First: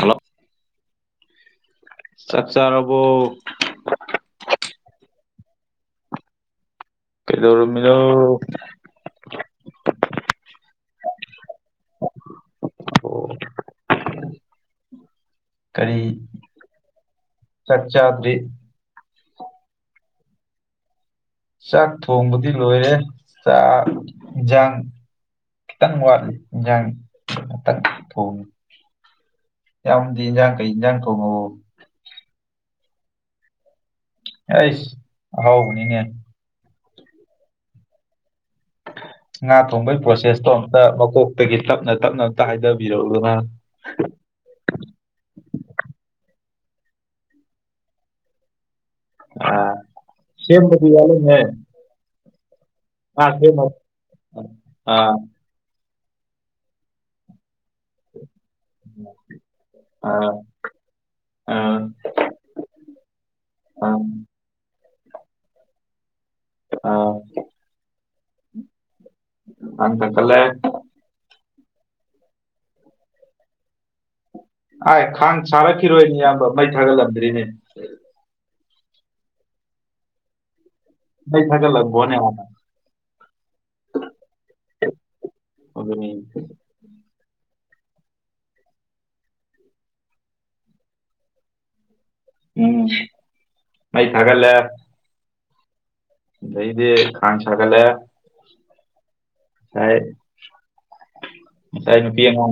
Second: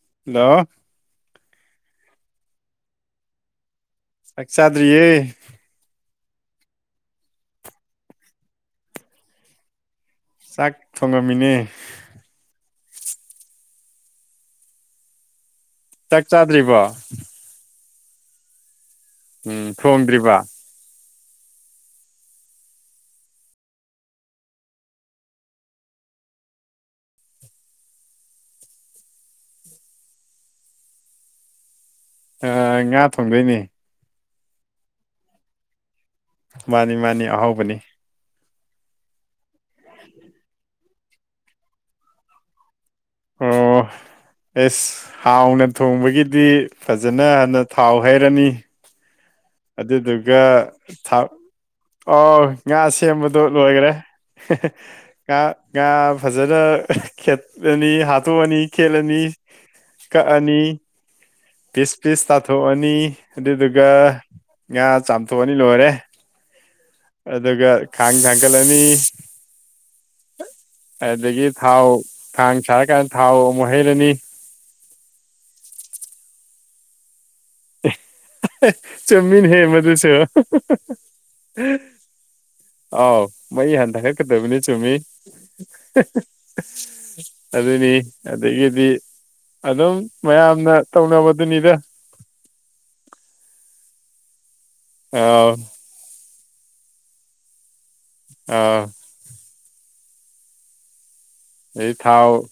Hello hello ꯆꯥꯛ ꯆꯥꯔꯕꯣ ꯆꯥꯛ ꯆꯥꯗ꯭ꯔꯤꯌꯦ ꯀꯩꯗꯧꯔꯝꯃꯤꯅꯣ ꯆꯥꯛ ꯊꯣꯡꯉꯝꯃꯤꯅꯦ ꯑꯣ ꯀꯔꯤ ꯆꯥꯛ ꯆꯥꯗ꯭ꯔꯤꯕꯣ ꯆꯥꯛ ꯆꯥꯗ꯭ꯔꯤ ꯎꯝ ꯊꯣꯡꯗ꯭ꯔꯤꯕ ꯆꯥꯛ ꯊꯣꯡꯕꯗꯤ ꯂꯣꯏꯔꯦ ꯆꯥꯛ ꯏꯟꯖꯥꯡ ꯈꯤꯇꯪ ꯋꯥꯠꯂꯤ ꯏꯟꯖꯥꯡ ꯉꯥꯛꯇꯪ ꯊꯣꯡꯉꯤ ꯏꯌꯥꯝꯗꯤ ꯏꯟꯖꯥꯡ ꯀꯩ ꯏꯟꯖꯥꯡ ꯊꯣꯡꯉꯥꯕꯣ ꯑꯥ ꯉꯥ ꯊꯣꯡꯗꯣꯏꯅꯦ ꯑꯩꯁ ꯑꯍꯥꯎꯕꯅꯤꯅꯦ ꯃꯥꯅꯤ ꯃꯥꯅꯤ ꯑꯍꯥꯎꯕꯅꯤ ꯉꯥ ꯊꯣꯡꯕꯒꯤ ꯄ꯭ꯔꯣꯁꯦꯁꯇꯣ ꯑꯝꯇꯥ ꯃꯀꯣꯛꯇꯒꯤ ꯇꯞꯅ ꯇꯞꯅ ꯑꯝꯇ ꯍꯥꯏꯗꯕꯤꯔꯛꯎꯗꯅ ꯑꯣ ꯑꯦꯁ ꯍꯥꯎꯅ ꯊꯣꯡꯕꯒꯤꯗꯤ ꯐꯖꯅ ꯍꯥꯟꯅ ꯊꯥꯎ ꯍꯩꯔꯅꯤ ꯑꯥ ꯑꯗꯨꯗꯨꯒ ꯁꯦꯝꯕꯗꯤ [unintelligible] ꯋꯥꯠꯂꯝꯃꯦ ꯑꯣ ꯉꯥ ꯁꯦꯝꯕꯗꯣ ꯂꯣꯏꯒꯔꯦ ꯑꯥ ꯉꯥ ꯉꯥ ꯐꯖꯅ ꯈꯦꯠ ꯂꯅꯤ ꯍꯥꯠꯇꯣꯛꯑꯅꯤ ꯈꯦꯠꯂꯅꯤ ꯑꯥ ꯀꯛꯑꯅꯤ ꯑꯥ ꯄꯤꯁ ꯄꯤꯁ ꯇꯥꯊꯣꯛꯑꯅꯤ ꯑꯗꯨꯗꯨꯒ ꯑꯥ ꯉꯥ ꯆꯥꯝꯊꯣꯛꯑꯅꯤ ꯂꯣꯏꯔꯦ ꯑꯥ ꯑꯗꯨꯒ ꯈꯥꯡ ꯊꯥꯡꯒꯠꯂꯅꯤ ꯈꯥꯡ ꯊꯥꯡꯀꯠꯂꯦ ꯑꯗꯨꯗꯒꯤ ꯊꯥꯎ ꯈꯥꯡ ꯁꯥꯔꯀꯥꯟꯗ ꯊꯥꯎ ꯑꯃꯨꯛ ꯍꯩꯔꯅꯤ ꯑꯥꯏ ꯈꯥꯡ ꯁꯥꯥꯔꯛꯈꯤꯔꯣꯏꯅꯦ ꯏꯌꯥꯝꯕ ꯃꯩ ꯊꯥꯒꯠꯂꯝꯗ꯭ꯔꯤꯅꯦ ꯑꯦ ꯆꯨꯝꯃꯤꯅꯦꯍꯦ ꯃꯗꯨꯁꯨ ꯃꯩ ꯊꯥꯒꯠꯂꯝꯒꯣꯅꯦ ꯍꯥꯟꯅ ꯑꯥꯎ ꯃꯩ ꯍꯥꯟ ꯊꯥꯒꯠꯀꯗꯕꯅꯤ ꯆꯨꯝꯃꯤ ꯑꯗꯨꯅꯤꯅꯦ ꯑꯗꯨꯅꯤ ꯑꯗꯒꯤꯗꯤ ꯑꯗꯨꯝ ꯃꯌꯥꯝꯅ ꯇꯧꯅꯕꯗꯨꯅꯤꯗ ꯎꯝ ꯃꯩ ꯊꯥꯒꯠꯂꯦ ꯑꯥꯎ ꯑꯗꯩꯗꯤ ꯈꯥꯡ ꯁꯥꯒꯠꯂꯦ ꯑꯥ ꯑꯗꯩ ꯊꯥꯎ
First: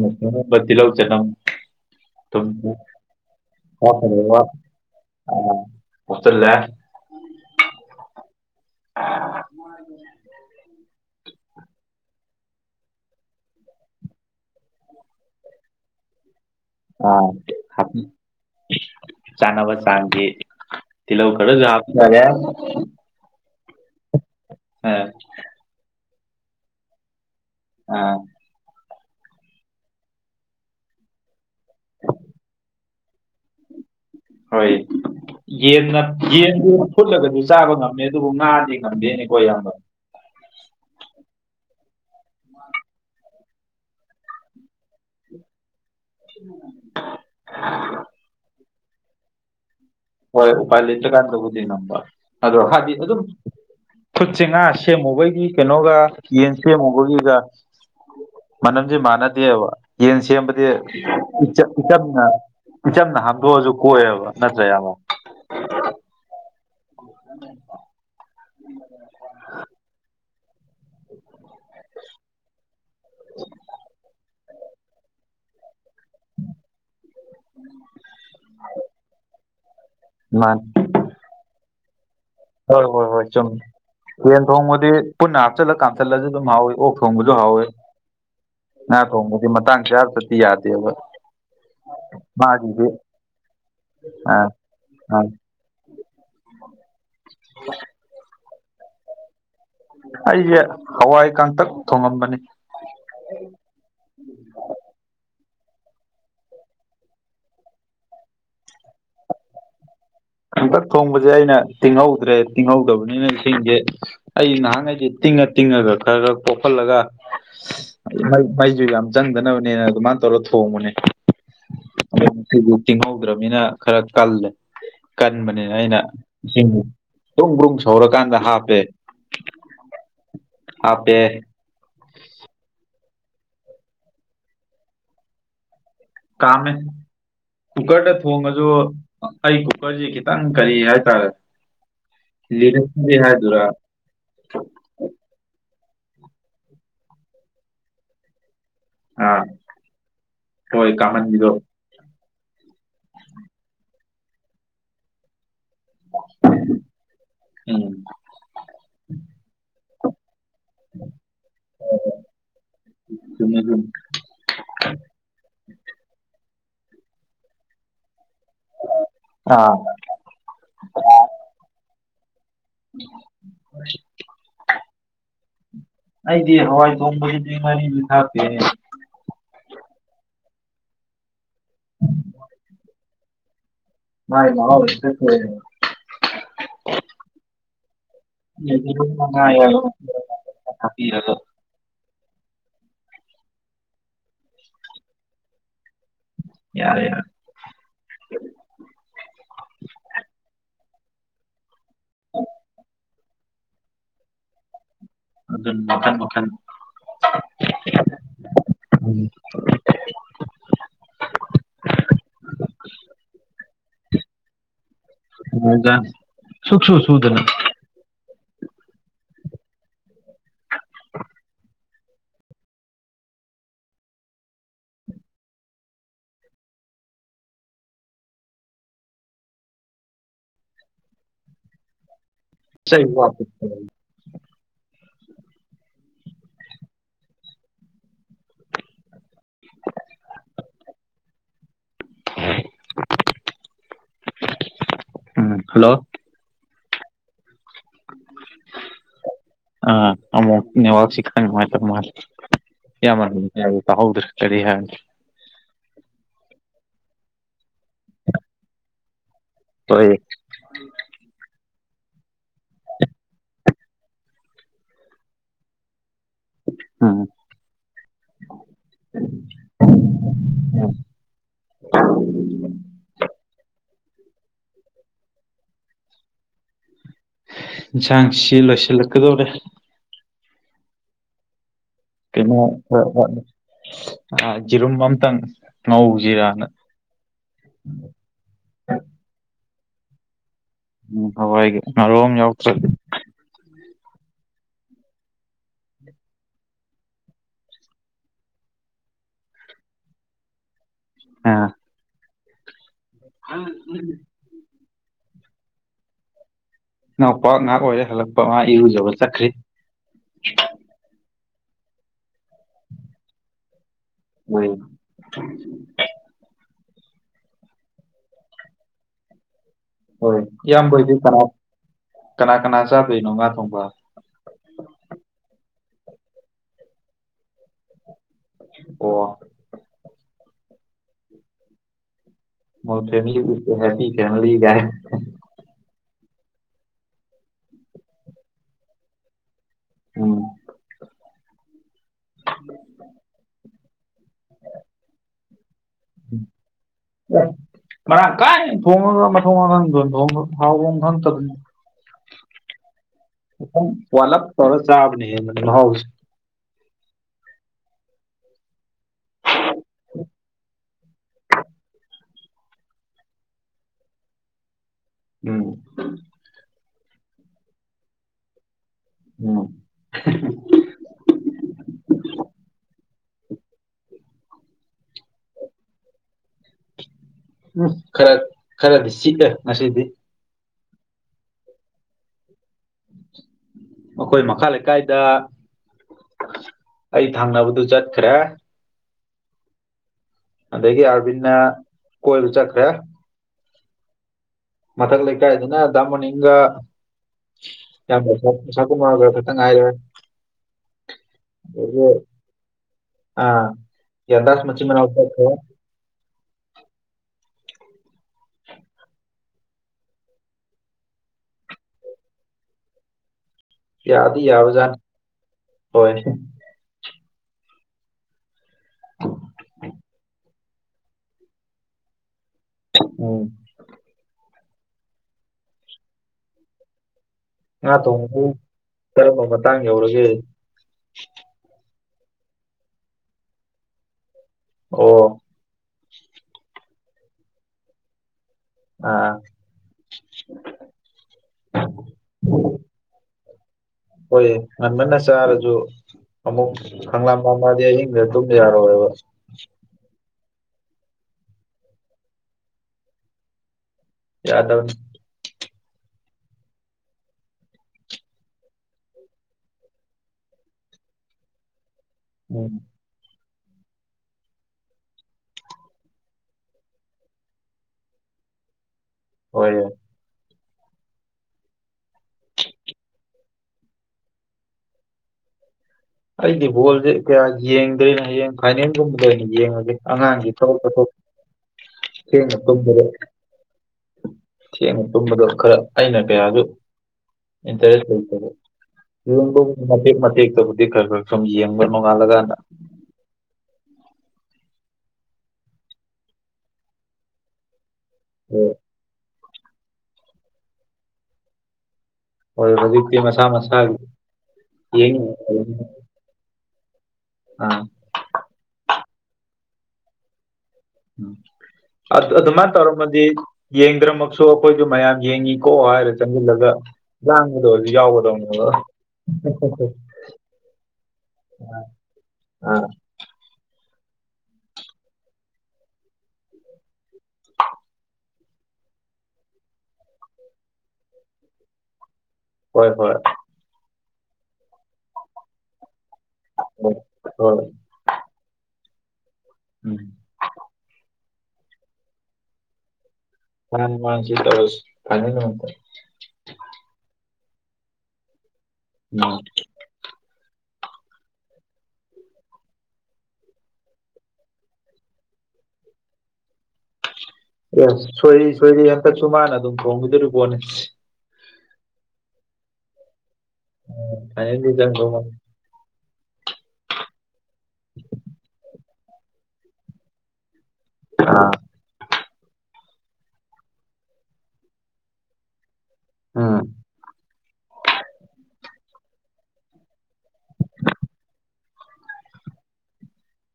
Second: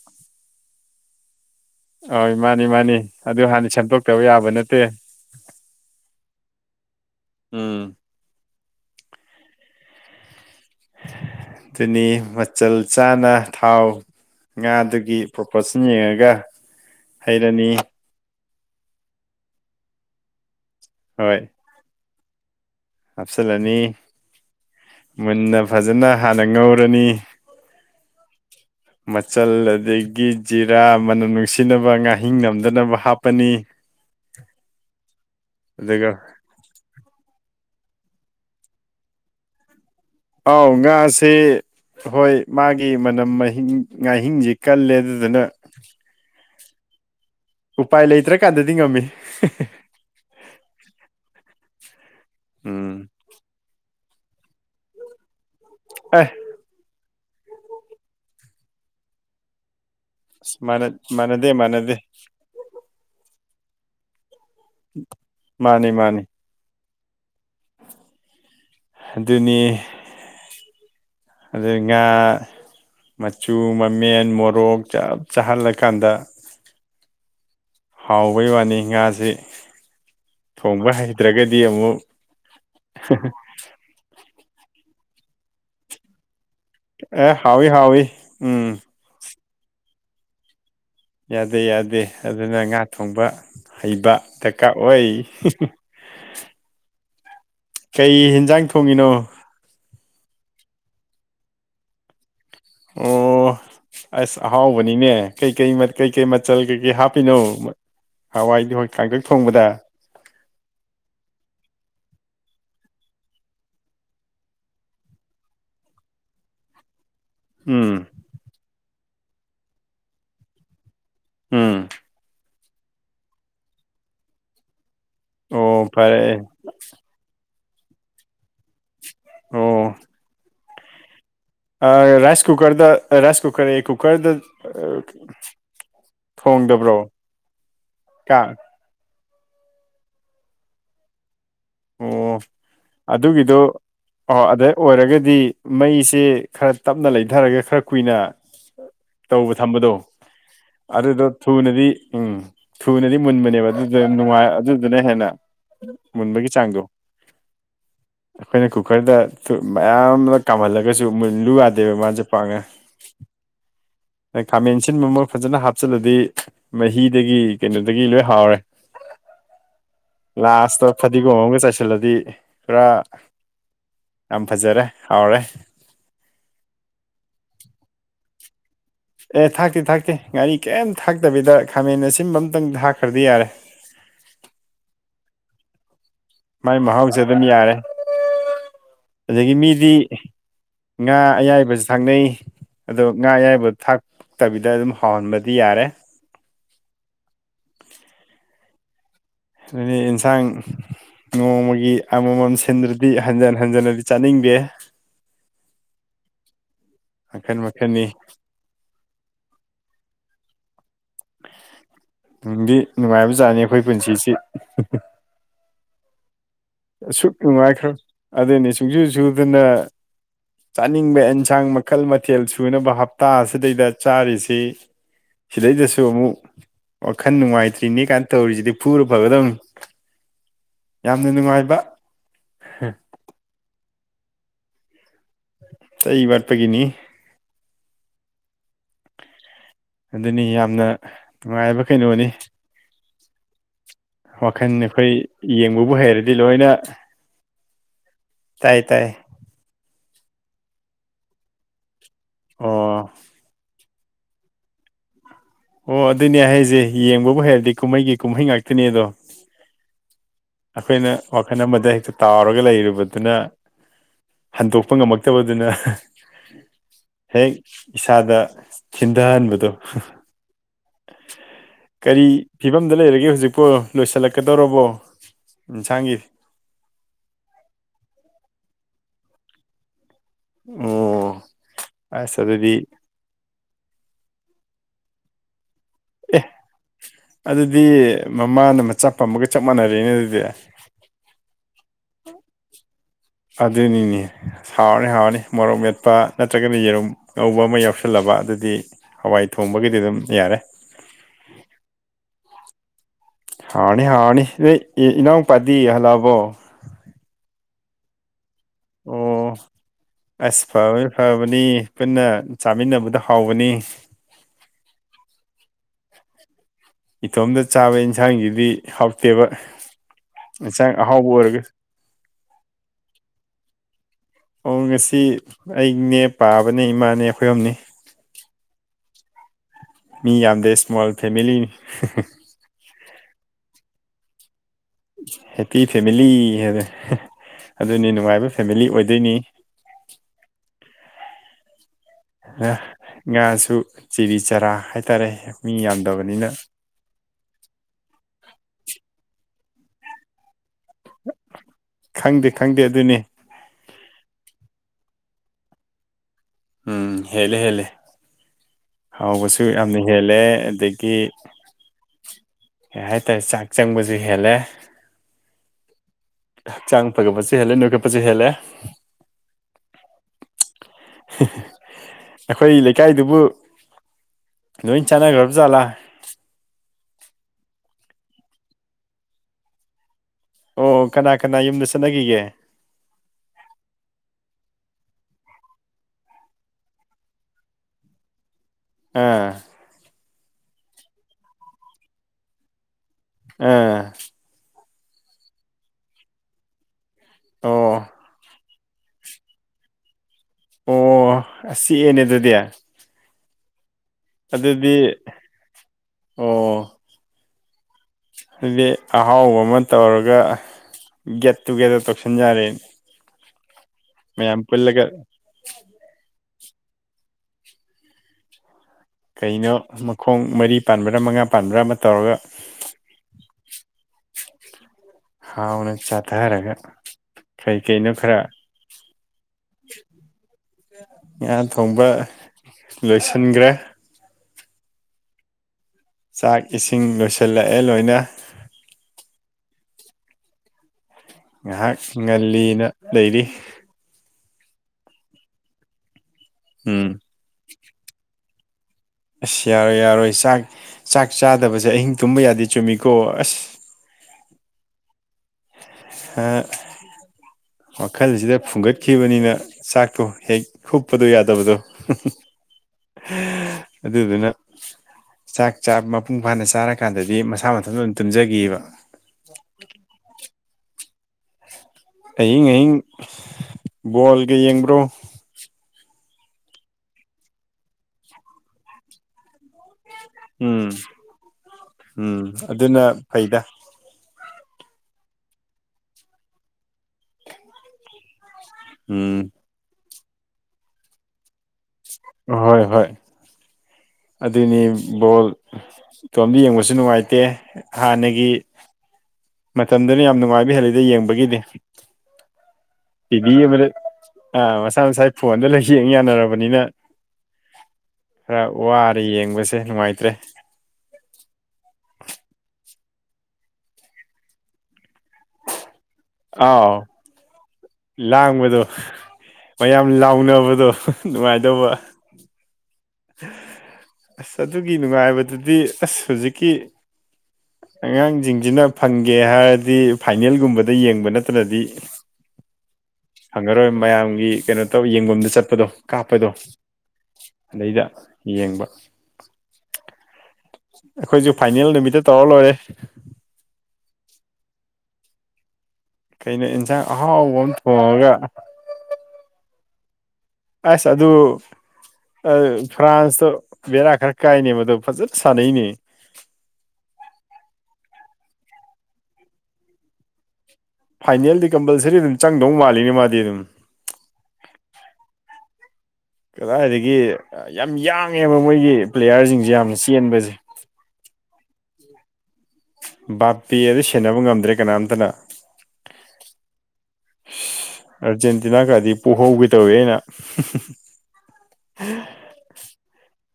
[inaudible] ꯇꯤꯜꯂꯧ ꯆꯥꯅꯝ ꯑꯥ ꯃꯥꯅꯤ ꯃꯥꯅꯤ ꯑꯗꯨ ꯍꯥꯟꯅ ꯁꯦꯝꯗꯣꯛꯇꯕ ꯍꯥꯞꯀꯗꯕ ꯌꯥꯕ ꯅꯠꯇꯦ ꯑꯥ ꯍꯥꯞꯆꯜꯂꯦ ꯎꯝ [inaudible] ꯇꯨꯅꯤ ꯃꯆꯜ ꯆꯥꯅ ꯊꯥꯎ ꯉꯥꯗꯨꯒꯤ ꯄ꯭ꯔꯣꯄꯔꯁꯥꯟ ꯌꯦꯡꯉꯒ ꯑꯥ ꯍꯩꯔꯅꯤ ꯍꯞꯄꯤ ꯆꯥꯅꯕꯥ ꯆꯥꯡ ꯒꯤ ꯇꯤꯜꯍꯧ ꯍꯣꯏ ꯀꯔꯣꯜꯍꯞ ꯌꯥꯒꯦ ꯍꯥꯞꯆꯤꯜꯂꯅꯤ ꯑꯥ ꯃꯨꯟꯅ ꯐꯖꯟꯅ ꯍꯥꯟꯅ ꯉꯧꯔꯅꯤ ꯑꯥ ꯃꯆꯜ ꯑꯗꯒꯤ ꯖꯤꯔꯥ ꯃꯅꯝ ꯅꯨꯡꯁꯤꯅꯕ ꯉꯥꯍꯤꯡ ꯅꯝꯗꯅꯕ ꯍꯥꯞ ꯍꯣꯏ ꯌꯦꯟꯅꯞ ꯑꯗꯨꯒ ꯌꯦꯟ ꯗꯨ ꯐꯨꯠꯂꯒꯗꯤ ꯆꯥꯕ ꯉꯝꯃꯦ ꯑꯗꯨꯕꯨ ꯉꯥꯗꯤ ꯉꯝꯗꯦꯅꯦꯀꯣ ꯏꯌꯥꯝꯕ ꯑꯥꯎ ꯉꯥꯁꯦ ꯍꯣꯏ ꯃꯥꯒꯤ ꯃꯅꯝ ꯃꯍꯤꯡ ꯉꯥꯍꯤꯡꯁꯤ ꯀꯜꯂꯦ ꯑꯗꯨꯗꯅ [unintelligible] ꯎꯄꯥꯏ ꯂꯩꯇ꯭ꯔꯀꯥꯟꯗꯗꯤ ꯉꯝꯃꯤ ꯍꯣꯏ ꯎꯄꯥꯏ ꯂꯩꯇ꯭ꯔꯀꯥꯟꯗꯕꯨꯗꯤ ꯉꯝꯕ ꯑꯗꯣ ꯍꯥꯏꯗꯤ ꯎꯝ ꯑꯗꯨꯝ ꯈꯨꯠꯁꯦ ꯉꯥ ꯁꯦꯝꯃꯨꯕꯒꯤ ꯀꯩꯅꯣꯒ ꯑꯦ ꯌꯦꯟ ꯁꯦꯝꯃꯨꯕꯒꯤꯗ ꯃꯅꯝꯁꯦ ꯃꯥꯟꯅꯗꯦꯕ ꯌꯦꯟ ꯁꯦꯝꯕꯗꯤ ꯃꯥꯟꯅ ꯃꯥꯟꯅꯗꯦ ꯃꯥꯟꯅꯗꯦ ꯏꯆꯝꯅ ꯏꯆꯝꯅ ꯍꯥꯝꯗꯣꯛ ꯑꯁꯨ ꯀꯣꯛꯑꯦꯕ ꯅꯠꯇ꯭ꯔꯥ ꯏꯌꯥꯝꯕ ꯃꯥꯅꯦ ꯃꯥꯅꯤ [unintelligible] ꯑꯗꯨꯅꯤ ꯑꯗꯨ ꯉꯥ ꯃꯆꯨ ꯃꯃꯦꯟ ꯃꯣꯔꯣꯛ ꯆꯞ ꯆꯥꯍꯜꯂꯀꯥꯟꯗ ꯍꯥꯎꯕꯩ ꯋꯥꯅꯤ ꯉꯥꯁꯤ ꯃꯥꯅꯤ ꯊꯣꯡꯕ ꯍꯩꯇ꯭ꯔꯒꯗꯤ ꯑꯃꯨꯛ ꯍꯣꯏ ꯍꯣꯏ ꯍꯣꯏ ꯆꯨꯝꯃꯤ ꯌꯦꯟ ꯊꯣꯡꯕꯗꯤ ꯄꯨꯟꯅ ꯍꯥꯞꯆꯤꯜꯂ ꯀꯥꯝꯊꯠꯂꯁꯨ ꯗꯨꯝ ꯍꯥꯎꯋꯤ ꯑꯦ ꯍꯥꯎꯋꯤ ꯍꯥꯎꯋꯤ ꯎꯝ ꯉ ꯊꯣꯡꯕꯗꯤ ꯃꯇꯥꯡ ꯆꯥꯗ꯭ꯔꯗꯤ ꯌꯥꯗꯦꯕ ꯌꯥꯗꯦ ꯌꯥꯗꯦ ꯑꯗꯨꯅ ꯉꯥ ꯃꯥꯒꯤꯗꯤ ꯊꯣꯡꯕ ꯍꯩꯕ ꯑꯥ ꯗꯀꯥ ꯑꯣꯏ ꯑꯥ ꯍꯣꯏ ꯀꯩ ꯍꯦꯟꯖꯥꯡ ꯊꯣꯡꯉꯤꯅꯣ ꯑꯩꯁꯦ ꯍꯋꯥꯏ ꯀꯥꯡꯇꯛ ꯊꯣꯡꯉꯝꯕꯅꯤ ꯑꯣ [unintelligible] ꯑꯁ ꯑꯍꯥꯎꯕꯅꯤꯅꯦ ꯀꯩꯀꯩ ꯃꯠ ꯀꯩꯀꯩ ꯃꯆꯥꯜ ꯀꯩꯀꯩ ꯍꯥꯞꯄꯤꯅꯣ ꯍꯋꯥꯏ ꯗꯣꯏ ꯀꯥꯡꯇꯛ ꯊꯣꯡꯕꯗ ꯀꯥꯡꯇꯛ ꯊꯣꯡꯕꯖꯦ ꯑꯩꯅ ꯇꯤꯡꯍꯧꯗ꯭ꯔꯦ ꯇꯤꯡꯍꯧꯗꯕꯅꯤꯅ ꯏꯁꯤꯡꯁꯦ ꯑꯩ ꯅꯍꯥꯟꯈꯩꯗꯤ ꯇꯤꯡꯉ ꯇꯤꯡꯉꯒ ꯈꯔ ꯈꯔ ꯄꯣꯞꯍꯜꯂꯒ ꯎꯝ ꯃꯩ ꯃꯩꯁꯨ ꯌꯥꯝ ꯆꯪꯗꯅꯕꯅꯦꯅ ꯑꯗꯨꯃꯥꯏꯅ ꯇꯧꯔ ꯊꯣꯡꯕꯅꯦ ꯎꯝ ꯑꯥꯗꯣ ꯉꯁꯤꯗꯤ ꯇꯤꯡꯍꯧꯗ꯭ꯔꯕꯅꯤꯅ ꯈꯔ ꯀꯜꯂꯦ ꯀꯟꯕꯅꯤꯅꯦ ꯑꯣ ꯑꯩꯅ ꯐꯔꯦ ꯏꯁꯤꯡꯕꯨ ꯗꯨꯡ ꯕ꯭ꯔꯨꯡ ꯁꯧꯔꯀꯥꯟꯗ ꯍꯥꯞꯄꯦ ꯑꯣ ꯍꯥꯞꯄꯦ ꯑꯥ ꯔꯥꯏꯁ ꯀꯨꯀꯔꯗ ꯔꯥꯏꯁ ꯀꯨꯀꯔꯌꯦ ꯀꯨꯀꯔꯗ ꯑꯥ ꯀꯥꯝꯃꯦ ꯀꯨꯀꯔꯗ ꯀꯥ ꯊꯣꯡꯉꯁꯨ ꯑꯩ ꯀꯨꯀꯔꯖꯤ ꯈꯤꯇꯪ ꯀꯔꯤ ꯍꯥꯏꯇꯥꯔꯦ ꯑꯣ ꯂꯤꯔꯛꯑꯦ ꯍꯥꯏꯗꯣꯏꯔ ꯑꯗꯨꯒꯤꯗꯣ ꯑꯣ ꯑꯗꯩ ꯑꯣꯏꯔꯒꯗꯤ ꯃꯩꯁꯦ ꯈꯔ ꯇꯞꯅ ꯂꯩꯊꯔꯒ ꯈꯔ ꯀꯨꯏꯅ [inaudible] ꯇꯧꯕ ꯊꯝꯕꯗꯣ ꯍꯣꯏ ꯑꯗꯨꯗꯣ ꯀꯥꯃꯟꯕꯤꯗꯣ ꯊꯨꯅꯗꯤ ꯎꯝ ꯊꯨꯅꯗꯤ ꯃꯨꯟꯕꯅꯦꯕ ꯑꯗꯨꯗꯣ ꯅꯨꯡꯉꯥꯏ ꯑꯗꯨꯗꯨꯅ ꯍꯦꯟꯅ ꯃꯨꯟꯕꯒꯤ ꯆꯥꯡꯗꯣ ꯎꯝ ꯑꯩꯈꯣꯏꯅ ꯀꯨꯀꯔꯗ ꯇꯨ ꯃꯌꯥꯝꯂꯛ ꯀꯥꯝꯍꯜꯂꯒꯖꯨ ꯃꯨꯜꯂꯨ ꯌꯥꯗꯦꯕ ꯃꯥꯖꯦ ꯄꯥꯛꯅ ꯆꯨꯝꯃꯦ ꯆꯨꯝꯃꯦ ꯈꯥꯃꯦꯟ ꯁꯤꯟꯕ ꯑꯃꯒ ꯐꯖꯟꯅ ꯍꯥꯞꯆꯤꯜꯂꯗꯤ ꯃꯍꯤꯗꯒꯤ ꯀꯩꯅꯣꯗꯒꯤ ꯂꯣꯏ ꯍꯥꯎꯔꯦ꯫ ꯑꯥ ꯂꯥꯁꯇ ꯐꯗꯤꯒꯣꯝ ꯑꯝꯒ ꯆꯥꯏꯁꯤꯜꯂꯗꯤ ꯄꯨꯔꯥ ꯌꯥꯝ ꯐꯖꯔꯦ ꯍꯥꯎꯔꯦ꯫ ꯑꯩꯗꯤ ꯍꯋꯥꯏ ꯊꯣꯡꯕꯁꯤꯗꯤ ꯉꯔꯤꯗꯤ ꯊꯥꯛꯇꯦꯅꯦ ꯫ ꯑꯦ ꯊꯥꯛꯇꯦ ꯊꯥꯛꯇꯦ ꯉꯔꯤ ꯀꯩꯝ ꯊꯥꯛꯇꯕꯤꯗ ꯈꯥꯃꯦꯟ ꯑꯁꯤꯟꯕ ꯑꯝꯇꯪ ꯊꯥꯛꯈ꯭ꯔꯗꯤ ꯌꯥꯔꯦ꯫ ꯃꯥꯏ ꯃꯍꯥꯎ ꯖꯦ [unintelligible] ꯃꯥꯥꯏ ꯃꯍꯥꯎꯖꯦ ꯑꯗꯨꯝ ꯌꯥꯔꯦ꯫ ꯌꯦꯔꯨꯝꯒ ꯉꯥ ꯑꯗꯒꯤ ꯃꯤꯗꯤ ꯌꯥꯏꯕꯒ ꯉꯥ ꯊꯥꯛꯄꯤꯔꯒ ꯑꯌꯥꯏꯕꯖ ꯊꯪꯅꯩ ꯑꯗꯣ ꯉꯥ ꯑꯌꯥꯏꯕ ꯊꯥꯛꯇꯕꯤꯗ ꯑꯗꯨꯝ ꯍꯥꯎꯍꯟꯕꯗꯤ ꯌꯥꯔꯦ꯫ ꯌꯥꯔꯦ ꯌꯥꯔ ꯗꯨꯅꯤ ꯏꯟꯁꯥꯡ ꯅꯣꯡꯃꯒꯤ ꯑꯃꯃꯝ ꯁꯤꯟꯗ꯭ꯔ ꯗꯤ ꯍꯟꯖꯟ ꯍꯟꯖꯟꯅꯗꯤ ꯆꯥꯅꯤꯡꯗꯦ꯫ ꯑꯗꯨꯅ ꯃꯈꯟ ꯃꯈꯟ ꯃꯈꯟ ꯃꯈꯟꯅꯤ ꯎꯝ ꯅꯨꯡꯗꯤ ꯅꯨꯡꯉꯥꯏꯕꯖꯥꯠꯅꯤ ꯑꯩꯈꯣꯏ ꯄꯨꯟꯁꯤꯁꯤ꯫ ꯅꯨꯡꯉꯥꯏꯕꯖꯥꯅꯤ ꯫ ꯑꯁꯨꯛ ꯅꯨꯡꯉꯥꯏꯈ꯭ꯔ ꯑꯗꯨꯅꯤ ꯁꯨꯡꯖꯨ ꯁꯨꯗꯅ ꯆꯥꯅꯤꯡꯕ ꯑꯦꯟꯁꯥꯡ ꯃ ꯃꯈꯜ ꯃꯊꯦꯜ ꯁꯨꯅꯕ ꯍꯞꯇꯥ ꯑꯁꯤꯗꯩꯗ ꯆꯥꯔꯤꯁꯤ ꯁꯤꯗꯩꯗꯁꯨ ꯑꯃꯨꯛ ꯋꯥꯈꯟ ꯅꯨꯡꯉꯥꯏꯇ꯭ꯔꯤꯅꯦ ꯀꯥꯏꯅ ꯇꯧꯔꯤꯖꯤꯗꯤ ꯐꯨꯔ ꯐꯒꯗꯝꯅꯤ ꯌꯥꯝꯅ ꯅꯨꯡꯉꯥꯏ ꯕꯥ ꯆꯩ ꯋꯥꯠꯄꯩ ꯊꯕꯛꯅꯤ ꯫ ꯆꯩ ꯋꯥꯠꯄꯒꯤꯅꯤ꯫ [inaudible] ꯑꯗꯨꯅꯤ ꯌꯥꯝꯅ ꯅꯨꯡꯉꯥꯏꯕ ꯀꯩꯅꯣꯅꯤ ꯋꯥꯈꯟ ꯑꯩꯈꯣꯏ ꯎꯝ ꯍꯜꯂꯣ ꯌꯦꯡꯕꯕꯨ ꯍꯩꯔ ꯗꯤ ꯂꯣꯏꯅ ꯇꯥꯏ ꯇꯥꯏ ꯑ ꯑꯃꯨꯛ ꯅꯦꯠꯋꯥꯛꯁꯤ ꯈꯇꯪ ꯅꯨꯡꯉꯥꯏꯇꯕ ꯃꯥꯜꯂꯦ ꯑꯣ ꯏꯌꯥꯝꯕ [unintelligible] ꯇꯥꯍꯧꯗ꯭ꯔꯦ ꯀꯔꯤ ꯍꯥꯏꯝ ꯑꯣ ꯑꯗꯨꯅꯦ ꯍꯥꯏꯖꯦ ꯌꯦꯡꯕꯕꯨ ꯍꯩꯔꯗꯤ ꯀꯨꯝꯍꯩꯒꯤ ꯀꯨꯝꯍꯩ ꯉꯥꯛꯇꯅꯦꯗꯣ ꯍꯣꯏꯌꯦ ꯑꯩꯈꯣꯏꯅ ꯋꯥꯈꯟ ꯑꯃꯗ ꯍꯦꯛꯇ ꯇꯥꯎꯔꯒ ꯂꯩꯔꯨꯕꯗꯨꯅ꯫ ꯍꯟꯇꯣꯛꯄ ꯉꯝꯃꯛꯇꯕꯗꯨꯅ꯫ ꯑꯥ ꯍꯦꯛ ꯏꯁꯥꯗ ꯊꯤꯟꯗꯍꯟꯕꯗꯣ꯫ ꯀꯔꯤ ꯐꯤꯕꯝꯗ ꯂꯩꯔꯒꯦ ꯍꯧꯖꯤꯛꯄꯣ ꯂꯣꯏꯁꯤꯜꯂꯛꯀꯗꯧꯔꯕꯣ꯫ ꯏꯟꯁꯥꯡꯒꯤ ꯏꯟꯁꯥꯡꯁꯤ ꯂꯣꯏꯁꯜꯂꯛꯀꯗꯧꯔꯦ ꯫ ꯑꯣ ꯑꯁ ꯑꯗꯨꯗꯤ ꯩꯀꯩꯟꯅ ꯔꯨꯝ ꯃꯝꯇꯪ ꯑꯦ ꯉꯧꯖꯤꯔꯅ ꯑꯗꯨꯗꯤ ꯃꯃꯥꯅ ꯃꯆꯥ ꯄꯝꯃꯒ ꯆꯞ ꯃꯥꯟꯅꯔꯦꯅꯦ ꯑꯗꯨꯗꯤ [unintelligible] ꯑꯗꯨꯅꯤꯅꯦ ꯁꯥꯎꯔ ꯍꯥꯎꯔꯅꯤ ꯃꯣꯔꯣꯛ ꯃꯠꯄ ꯅꯠꯇ꯭ꯔꯒꯅ ꯌꯦꯔꯨꯝ ꯉꯧꯕ ꯑꯃ ꯌꯥꯎꯁꯜꯂꯕ ꯑꯗꯨꯗꯤ ꯍꯋꯥꯏ ꯊꯣꯡꯕꯒꯤꯗꯤ ꯑꯗꯨꯝ ꯌꯥꯔꯦ ꯑ ꯍꯥꯎꯔꯅꯤ ꯍꯥꯎꯔꯅꯤ ꯅꯣꯏ ꯏ ꯏꯅꯥꯎ ꯄꯥꯗꯤ ꯍꯜꯂꯛꯑꯕꯣ ꯏꯅꯥꯎꯄ ꯉꯥꯛ ꯑꯣꯏꯔꯦ ꯍꯜꯂꯛꯄ ꯃꯥ ꯏꯔꯨꯖꯕ ꯆꯠꯈꯔ꯭ꯤ ꯑꯣ ꯑꯁ ꯐꯕꯅꯤ ꯐꯕꯅꯤ ꯄꯨꯟꯅ ꯆꯥꯃꯤꯟꯅꯕꯗꯣ ꯍꯥꯎꯕꯅꯤ [unintelligible] ꯏꯇꯣꯝꯗ ꯆꯥꯕ ꯏꯟꯁꯥꯡꯖꯤꯗꯤ ꯍꯥꯎꯇꯦꯕ ꯍꯣꯏ ꯏꯟꯁꯥꯡ ꯏꯌꯥꯝꯍꯣꯏꯗꯤ ꯑꯍꯥꯎꯕ ꯀꯅꯥ ꯑꯣꯏꯔꯒꯁꯨ ꯀꯅꯥ ꯀꯅꯥ ꯆꯥꯗꯣꯏꯅꯣ ꯉꯥ ꯊꯣꯡꯕ ꯑꯣ ꯉꯁꯤ ꯑꯩꯅꯦ ꯄꯥꯕꯅꯦ ꯏꯃꯥꯅꯦ ꯑꯩꯈꯣꯏ ꯍꯨꯝꯅꯤ ꯑꯣ ꯃꯤ ꯌꯥꯝꯗꯦ ꯁ꯭ꯃꯣꯜ ꯐꯦꯃꯤꯂꯤ ꯅꯤ small family is a happy family ꯒꯥꯏ ꯍꯦꯞꯄꯤ ꯐꯦꯃꯤꯂꯤ ꯍꯥꯏꯗ ꯑꯗꯨꯅꯤ ꯅꯨꯡꯉꯥꯏꯕ ꯐꯦꯃꯤꯂꯤ ꯑꯣꯏꯗꯣꯏꯅꯤ ꯎꯝ ꯉꯥꯁꯨ ꯆꯤꯔꯤ ꯆꯔꯥ ꯍꯥꯏꯇꯥꯔꯦ ꯃꯤ ꯌꯥꯝꯗꯕꯅꯤꯅ ꯃꯔꯥꯡ ꯀꯥꯏ ꯊꯣꯡꯉꯒ ꯃꯊꯣꯡ ꯃꯔꯥꯡ ꯈꯪꯗꯅ ꯊꯣꯡꯗꯨ ꯍꯥꯎꯕꯝ ꯈꯪꯇꯕꯅꯤ ꯈꯪꯗꯦ ꯈꯪꯗꯦ ꯑꯗꯨꯅꯤ ꯈꯤꯇꯪ ꯋꯥꯠꯂꯞ ꯇꯧꯔꯒ ꯆꯥꯕꯅ ꯍꯦꯟꯕꯅꯤ ꯃꯍꯥꯎꯖꯦ ꯎꯝ ꯍꯦꯜꯂꯦ ꯍꯦꯜꯂꯦ ꯍꯥꯎꯕꯁꯨ ꯌꯥꯝꯅ ꯍꯦꯜꯂꯦ ꯑꯗꯒꯤ ꯀꯩ ꯍꯥꯏꯇꯥꯔꯦ ꯆꯥꯛ ꯆꯪꯕꯁꯨ ꯍꯦꯜꯂꯦ ꯎꯝ ꯍꯛꯆꯥꯡ ꯐꯒꯠꯄꯁꯨ ꯍꯦꯜꯂꯦ ꯅꯣꯏꯈꯠꯄꯁꯨ ꯍꯦꯜꯂꯦ ꯎꯝ ꯑꯩꯈꯣꯏ ꯂꯩꯀꯥꯏꯗꯨꯕꯨ ꯂꯣꯏ ꯆꯅꯈ꯭ꯔꯕ ꯖꯥꯠꯂꯥ ꯎꯝ ꯈꯔ ꯈꯔꯗꯤ ꯁꯤꯛꯑꯦ ꯉꯁꯤꯗꯤ ꯑꯣ ꯀꯅꯥ ꯀꯅꯥ ꯌꯨꯝꯗ ꯆꯠꯅꯒꯤꯒꯦ ꯃꯈꯣꯏ ꯃꯈꯥ ꯂꯩꯀꯥꯏꯗ ꯑꯩ ꯊꯡꯅꯕꯗꯨ ꯆꯠꯈ꯭ꯔꯦ ꯑꯥ ꯑꯗꯒꯤ ꯑꯥꯔꯕꯤꯟꯅ ꯀꯣꯏꯕ ꯆꯠꯈ꯭ꯔꯦ ꯑꯥ ꯃꯊꯛ ꯂꯩꯀꯥꯏꯗꯅ ꯗꯥ ꯃꯣꯅꯤꯡꯒ ꯑꯣ [unintelligible] ꯑꯁꯥꯀꯨꯃꯥꯔꯒ ꯈꯠꯇ ꯉꯥꯏꯔꯦ ꯑꯣ ꯑꯁ ꯑꯗꯒꯤ ꯆꯤꯛꯑꯦꯅꯦ ꯑꯗꯨꯗꯤ ꯑꯥ ꯒ꯭ꯌꯥꯟꯗꯥꯁ ꯃꯆꯤꯟ ꯑꯗꯨꯗꯤ ꯃꯅꯥꯎ ꯆꯠꯈ꯭ꯔꯦ ꯑꯣ ꯁꯤꯗꯤ ꯑꯍꯥꯎꯕ ꯑꯃ ꯇꯧꯔꯒ ꯒꯦꯠ ꯇꯨꯒꯦꯗꯔ ꯇꯧꯁꯤꯟ ꯌꯥꯔꯦ ꯌꯥꯗꯤ ꯌꯥꯕꯖꯥꯠꯅꯤ ꯍꯣꯏ ꯀꯩꯅꯣ ꯃꯈꯣꯡ ꯃꯔꯤ ꯄꯥꯟꯕꯔꯥ ꯃꯉꯥ ꯄꯥꯟꯕꯔꯥ ꯑꯃ ꯇꯧꯔꯒ [unintelligible] ꯍꯥꯥꯎꯅ ꯆꯥꯊꯔꯒ ꯀꯩ ꯉꯥ ꯀꯩꯅꯣ ꯊꯣꯡꯕꯕꯨ ꯈꯔ ꯀꯔꯝꯕ ꯃꯇꯥꯡ ꯌꯧꯔꯒꯦ ꯉꯥ ꯊꯣꯡꯕ ꯂꯣꯏꯁꯤꯟꯒ꯭ꯔꯦ ꯑꯣ ꯆꯥꯛ ꯏꯁꯤꯡ ꯂꯣꯏꯁꯤꯜꯂꯛꯑꯦ ꯂꯣꯏꯅ ꯑ ꯉꯍꯥꯛ ꯉꯜꯂꯤꯅ ꯂꯩꯔꯤ ꯍꯣꯏꯌꯦ ꯉꯟꯃꯟꯅ ꯆꯥꯔꯁꯨ ꯑꯃꯨꯛ ꯎꯝ ꯈꯪꯂꯥꯝ ꯂꯥꯝꯃꯛꯑꯗꯤ ꯑꯍꯤꯡꯗ ꯇꯨꯝ ꯌꯥꯔꯣꯏꯕ ꯑꯁ ꯌꯥꯔꯣꯏ ꯌꯥꯔꯣꯏ ꯆꯥꯛ ꯆꯥꯛ ꯆꯥꯗꯕꯁꯦ ꯑꯍꯤꯡ ꯇꯨꯝꯕ ꯌꯥꯗꯦ ꯆꯨꯝꯃꯤꯀꯣ ꯑꯁ ꯌꯥꯗꯕꯅꯤ ꯑꯥ ꯋꯥꯈꯜꯁꯤꯗ ꯐꯨꯡꯒꯠꯈꯤꯕꯅꯤꯅ ꯆꯥꯛꯇꯣ ꯍꯦꯛ ꯍꯨꯛꯄꯗꯣ ꯌꯥꯗꯕꯗꯣ ꯎꯝ ꯑꯗꯨꯗꯨꯅ ꯆꯥꯛ ꯆꯥꯛ ꯃꯄꯨꯡ ꯐꯥꯅ ꯆꯥꯔꯀꯥꯟꯗꯗꯤ ꯃꯁꯥ ꯃꯊꯟꯇ ꯑꯗꯨꯝ ꯇꯨꯝꯖꯒꯤꯕ ꯍꯣꯏꯌꯦ ꯑꯍꯤꯡ ꯑꯍꯤꯡ ꯕꯣꯜꯒ ꯌꯦꯡꯕ꯭ꯔꯣ ꯑꯩꯗꯤ ꯕꯣꯜꯁꯦ ꯀꯌꯥ ꯌꯦꯡꯗ꯭ꯔꯦꯅꯦ ꯍꯌꯦꯡ ꯐꯥꯏꯅꯦꯜꯒꯨꯝꯕꯗ ꯑꯣꯏꯅ ꯌꯦꯡꯉꯒꯦ ꯑꯉꯥꯡꯒꯤ ꯎꯝ [unintelligible] ꯎꯝ ꯊꯦꯡꯅ ꯇꯨꯝꯕꯗꯣ ꯑꯗꯨꯅ ꯐꯩꯗ ꯊꯦꯡꯅ ꯇꯨꯝꯕꯗꯣ ꯈꯔ ꯑꯩꯅ ꯀꯌꯥꯁꯨ ꯏꯟꯇꯔꯦꯁ ꯂꯩꯇꯕ ꯎꯝ ꯌꯨꯝꯗꯨꯝ ꯃꯇꯦꯛ ꯃꯇꯦꯛꯇꯕꯨꯗꯤ ꯈꯔ ꯈꯔ ꯁꯨꯝ ꯌꯦꯡꯕ ꯅꯣꯡꯉꯥꯜꯂꯒ ꯍꯣꯏ ꯍꯣꯏ ꯑꯗꯨꯅꯤ ꯕꯣꯜ ꯏꯇꯣꯝꯗꯥ ꯌꯦꯡꯕꯁꯨ ꯅꯨꯡꯉꯥꯏꯇꯦ ꯍꯥꯟꯅꯒꯤ ꯍꯣꯏ ꯃꯇꯝꯗꯨꯅ ꯌꯥꯝ ꯅꯨꯡꯉꯥꯏꯕ ꯍꯦꯜꯂꯤꯗ ꯌꯦꯡꯕꯒꯤꯗꯤ ꯍꯣꯏ ꯍꯧꯖꯤꯛ ꯇꯤꯚꯤ [unintelligible] ꯑꯥ ꯃꯁꯥ ꯃꯁꯥꯏ ꯐꯣꯟꯗ ꯂꯣꯏ ꯌꯦꯡ ꯌꯥꯅꯔꯕꯅꯤꯅ ꯑꯥ ꯈꯔ ꯋꯥꯔꯦ ꯌꯦꯡꯕꯁꯦ ꯅꯨꯡꯉꯥꯏꯇ꯭ꯔꯦ ꯎꯝ ꯑꯖ ꯑꯗꯨꯃꯥꯏꯅ ꯇꯧꯔꯝꯃꯗꯤ ꯌꯦꯡꯗ꯭ꯔꯃꯛꯁꯨ ꯑꯩꯈꯣꯏꯁꯨ ꯃꯌꯥꯝ ꯌꯦꯡꯉꯤꯀꯣ ꯍꯥꯏꯔꯗꯤ ꯆꯪꯁꯤꯜꯂꯒ ꯑꯥꯎ ꯂꯥꯡꯕꯗꯥ ꯑꯣꯏꯖꯨ ꯌꯥꯎꯒꯗꯧꯅꯦꯕ ꯂꯥꯡꯕꯗꯣ ꯃꯌꯥꯝ ꯂꯥꯎꯅꯕꯗꯣ ꯅꯨꯡꯉꯥꯏꯗꯧꯕ ꯑꯥ ꯑꯁ ꯑꯗꯨꯒꯤ ꯅꯨꯡꯉꯥꯏꯕꯗꯨꯗꯤ ꯑꯁ ꯍꯧꯖꯤꯛꯀꯤ ꯑꯉꯥꯡꯖꯤꯡꯖꯤꯅ ꯐꯪꯒꯦ ꯍꯥꯏꯔꯗꯤ ꯐꯥꯏꯅꯦꯜꯒꯨꯝꯕꯗ ꯌꯦꯡꯕ ꯅꯠꯇ꯭ꯔꯗꯤ ꯍꯣꯏ ꯍꯣꯏ ꯐꯪꯉꯔꯣꯏ ꯃꯌꯥꯝꯒꯤ ꯀꯩꯅꯣ ꯇꯧ ꯌꯦꯡꯐꯝꯗ ꯆꯠꯄꯗꯣ ꯀꯥꯞꯄꯗꯣ ꯍꯣꯏ ꯑꯗꯩꯗ ꯌꯦꯡꯕ ꯎꯝ ꯑꯩꯈꯣꯏꯁꯨ ꯐꯥꯏꯅꯦꯜ ꯅꯨꯃꯤꯠꯇ ꯇꯧꯔ ꯂꯣꯏꯔꯦ ꯃꯥꯅꯦ ꯃꯥꯅꯦ ꯁꯤ ꯇꯧꯔ꯭ꯁꯤ ꯐꯥꯏꯅꯦꯜ ꯅꯨꯃꯤꯠꯇꯥ ꯀꯩꯅꯣ ꯏꯟꯁꯥꯡ ꯑꯍꯥꯎꯕ ꯑꯃ ꯊꯣꯡꯉꯒ [unintelligible] ꯑꯁ ꯑꯗꯨ ꯐ꯭ꯔꯥꯟꯁꯇꯣ ꯕꯦꯔꯥ ꯈꯔ ꯀꯥꯏꯅꯦ ꯃꯗꯨ ꯐꯖꯅ ꯁꯥꯟꯅꯩꯅꯦ ꯑꯦꯁ ꯁꯣꯏꯔꯤ ꯁꯣꯏꯔꯤ ꯍꯟꯗꯛꯁꯨ ꯃꯥꯅ ꯑꯗꯨꯝ ꯊꫭꯝꯒꯤꯗꯨꯔꯤ ꯄꯣꯠꯅꯦ ꯐꯥꯏꯅꯦꯜꯗꯤ ꯀꯝꯄꯜꯁꯔꯤ ꯑꯗꯨꯝ ꯆꯪꯗꯧ ꯃꯥꯜꯂꯤꯅꯦ ꯃꯥꯗꯤ ꯑꯗꯨꯝ ꯎꯝ ꯐꯥꯏꯅꯦꯜꯗꯤ ꯆꯪꯗꯨ ꯃꯥꯜꯂꯤ ꯀꯗꯥꯏꯗꯒꯤ ꯌꯥꯝ ꯌꯥꯡꯉꯦꯕ ꯃꯣꯏꯒꯤ ꯄ꯭ꯂꯦꯌꯥꯔꯁꯤꯡꯁꯦ ꯌꯥꯝꯅ ꯆꯦꯟꯕꯁꯦ ꯑꯥ ꯕꯥꯞ ꯄꯦ ꯑꯗꯨ ꯁꯦꯟꯅꯕ ꯉꯝꯗ꯭ꯔꯦ ꯀꯅꯥꯝꯇꯅ ꯎꯝ꯫ ꯑꯔꯖꯦꯟꯇꯤꯅꯥꯒꯗꯤ ꯄꯨꯍꯧꯒꯦ ꯇꯧꯋꯦ ꯑꯩꯅ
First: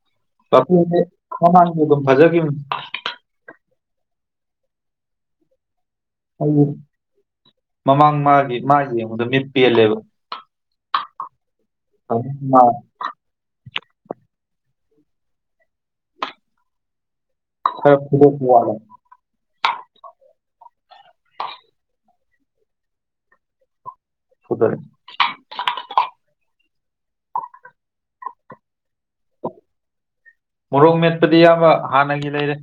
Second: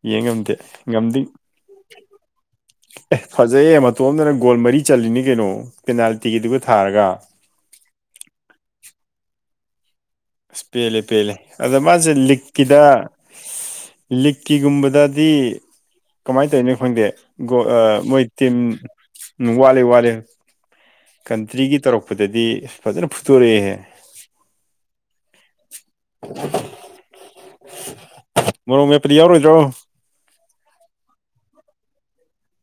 ꯌꯦꯡ ꯉꯝꯗꯦ ꯄꯥꯄꯨꯁꯦ ꯉꯝꯗꯤ ꯃꯃꯥꯡꯁꯨ ꯑꯗꯨꯝ ꯐꯖꯈꯤꯕꯅꯤ ꯑꯦ ꯐꯖꯩꯌꯦ ꯃꯇꯣꯝꯇꯅ ꯒꯣꯜ ꯃꯔꯤ ꯆꯠꯂꯤꯅꯤ ꯀꯩꯅꯣ ꯄꯦꯅꯥꯜꯇꯤꯒꯤꯗꯨꯒ ꯑꯩ ꯊꯥꯔꯒ ꯃꯃꯥꯡ ꯃꯥꯒꯤ ꯃꯥꯒꯤ ꯌꯦꯡꯕꯗꫭ ꯃꯤꯠ ꯄꯦꯜꯂꯦꯕ ꯑꯁ ꯄꯦꯜꯂꯦ ꯄꯦꯜꯂꯦ ꯑꯗꯨ ꯃꯥꯁꯦ ꯃꯥ ꯂꯤꯛꯀꯤꯗ ꯂꯤꯛꯀꯤꯒꯨꯝꯕꯗꯗꯤ ꯀꯃꯥꯏ ꯇꯧꯔꯤꯅꯣ ꯈꯪꯗꯦ ꯒꫭꯜ ꯑꯥ ꯈꯔ ꯃꯣꯏ ꯐꯨꯗꯣꯛꯄ ꯇꯤꯝ ꯋꯥꯠꯂꯦ ꯋꯥꯠꯂꯦ ꯋꯥꯠꯂꯦ ꯀꯟꯇ꯭ꯔꯤꯒꯤ ꯇꯧꯔꯛꯄꯗꯗꯤ ꯑꯁ ꯐꯖꯅ ꯐꯨꯠꯇꯣꯔꯛꯑꯦꯍꯦ ꯐꯨꯗ꯭ꯔꯦ ꯃꯣꯔꯣꯛ ꯃꯦꯠꯄꯗꯤ ꯌꯥꯎꯔꯣꯏꯗ꯭ꯔꯣ ꯃꯣꯔꯣꯛ ꯃꯦꯠꯄꯗꯤ ꯏꯌꯥꯝꯕ ꯍꯥꯟꯅꯒꯤ ꯂꯩꯔꯦ꯫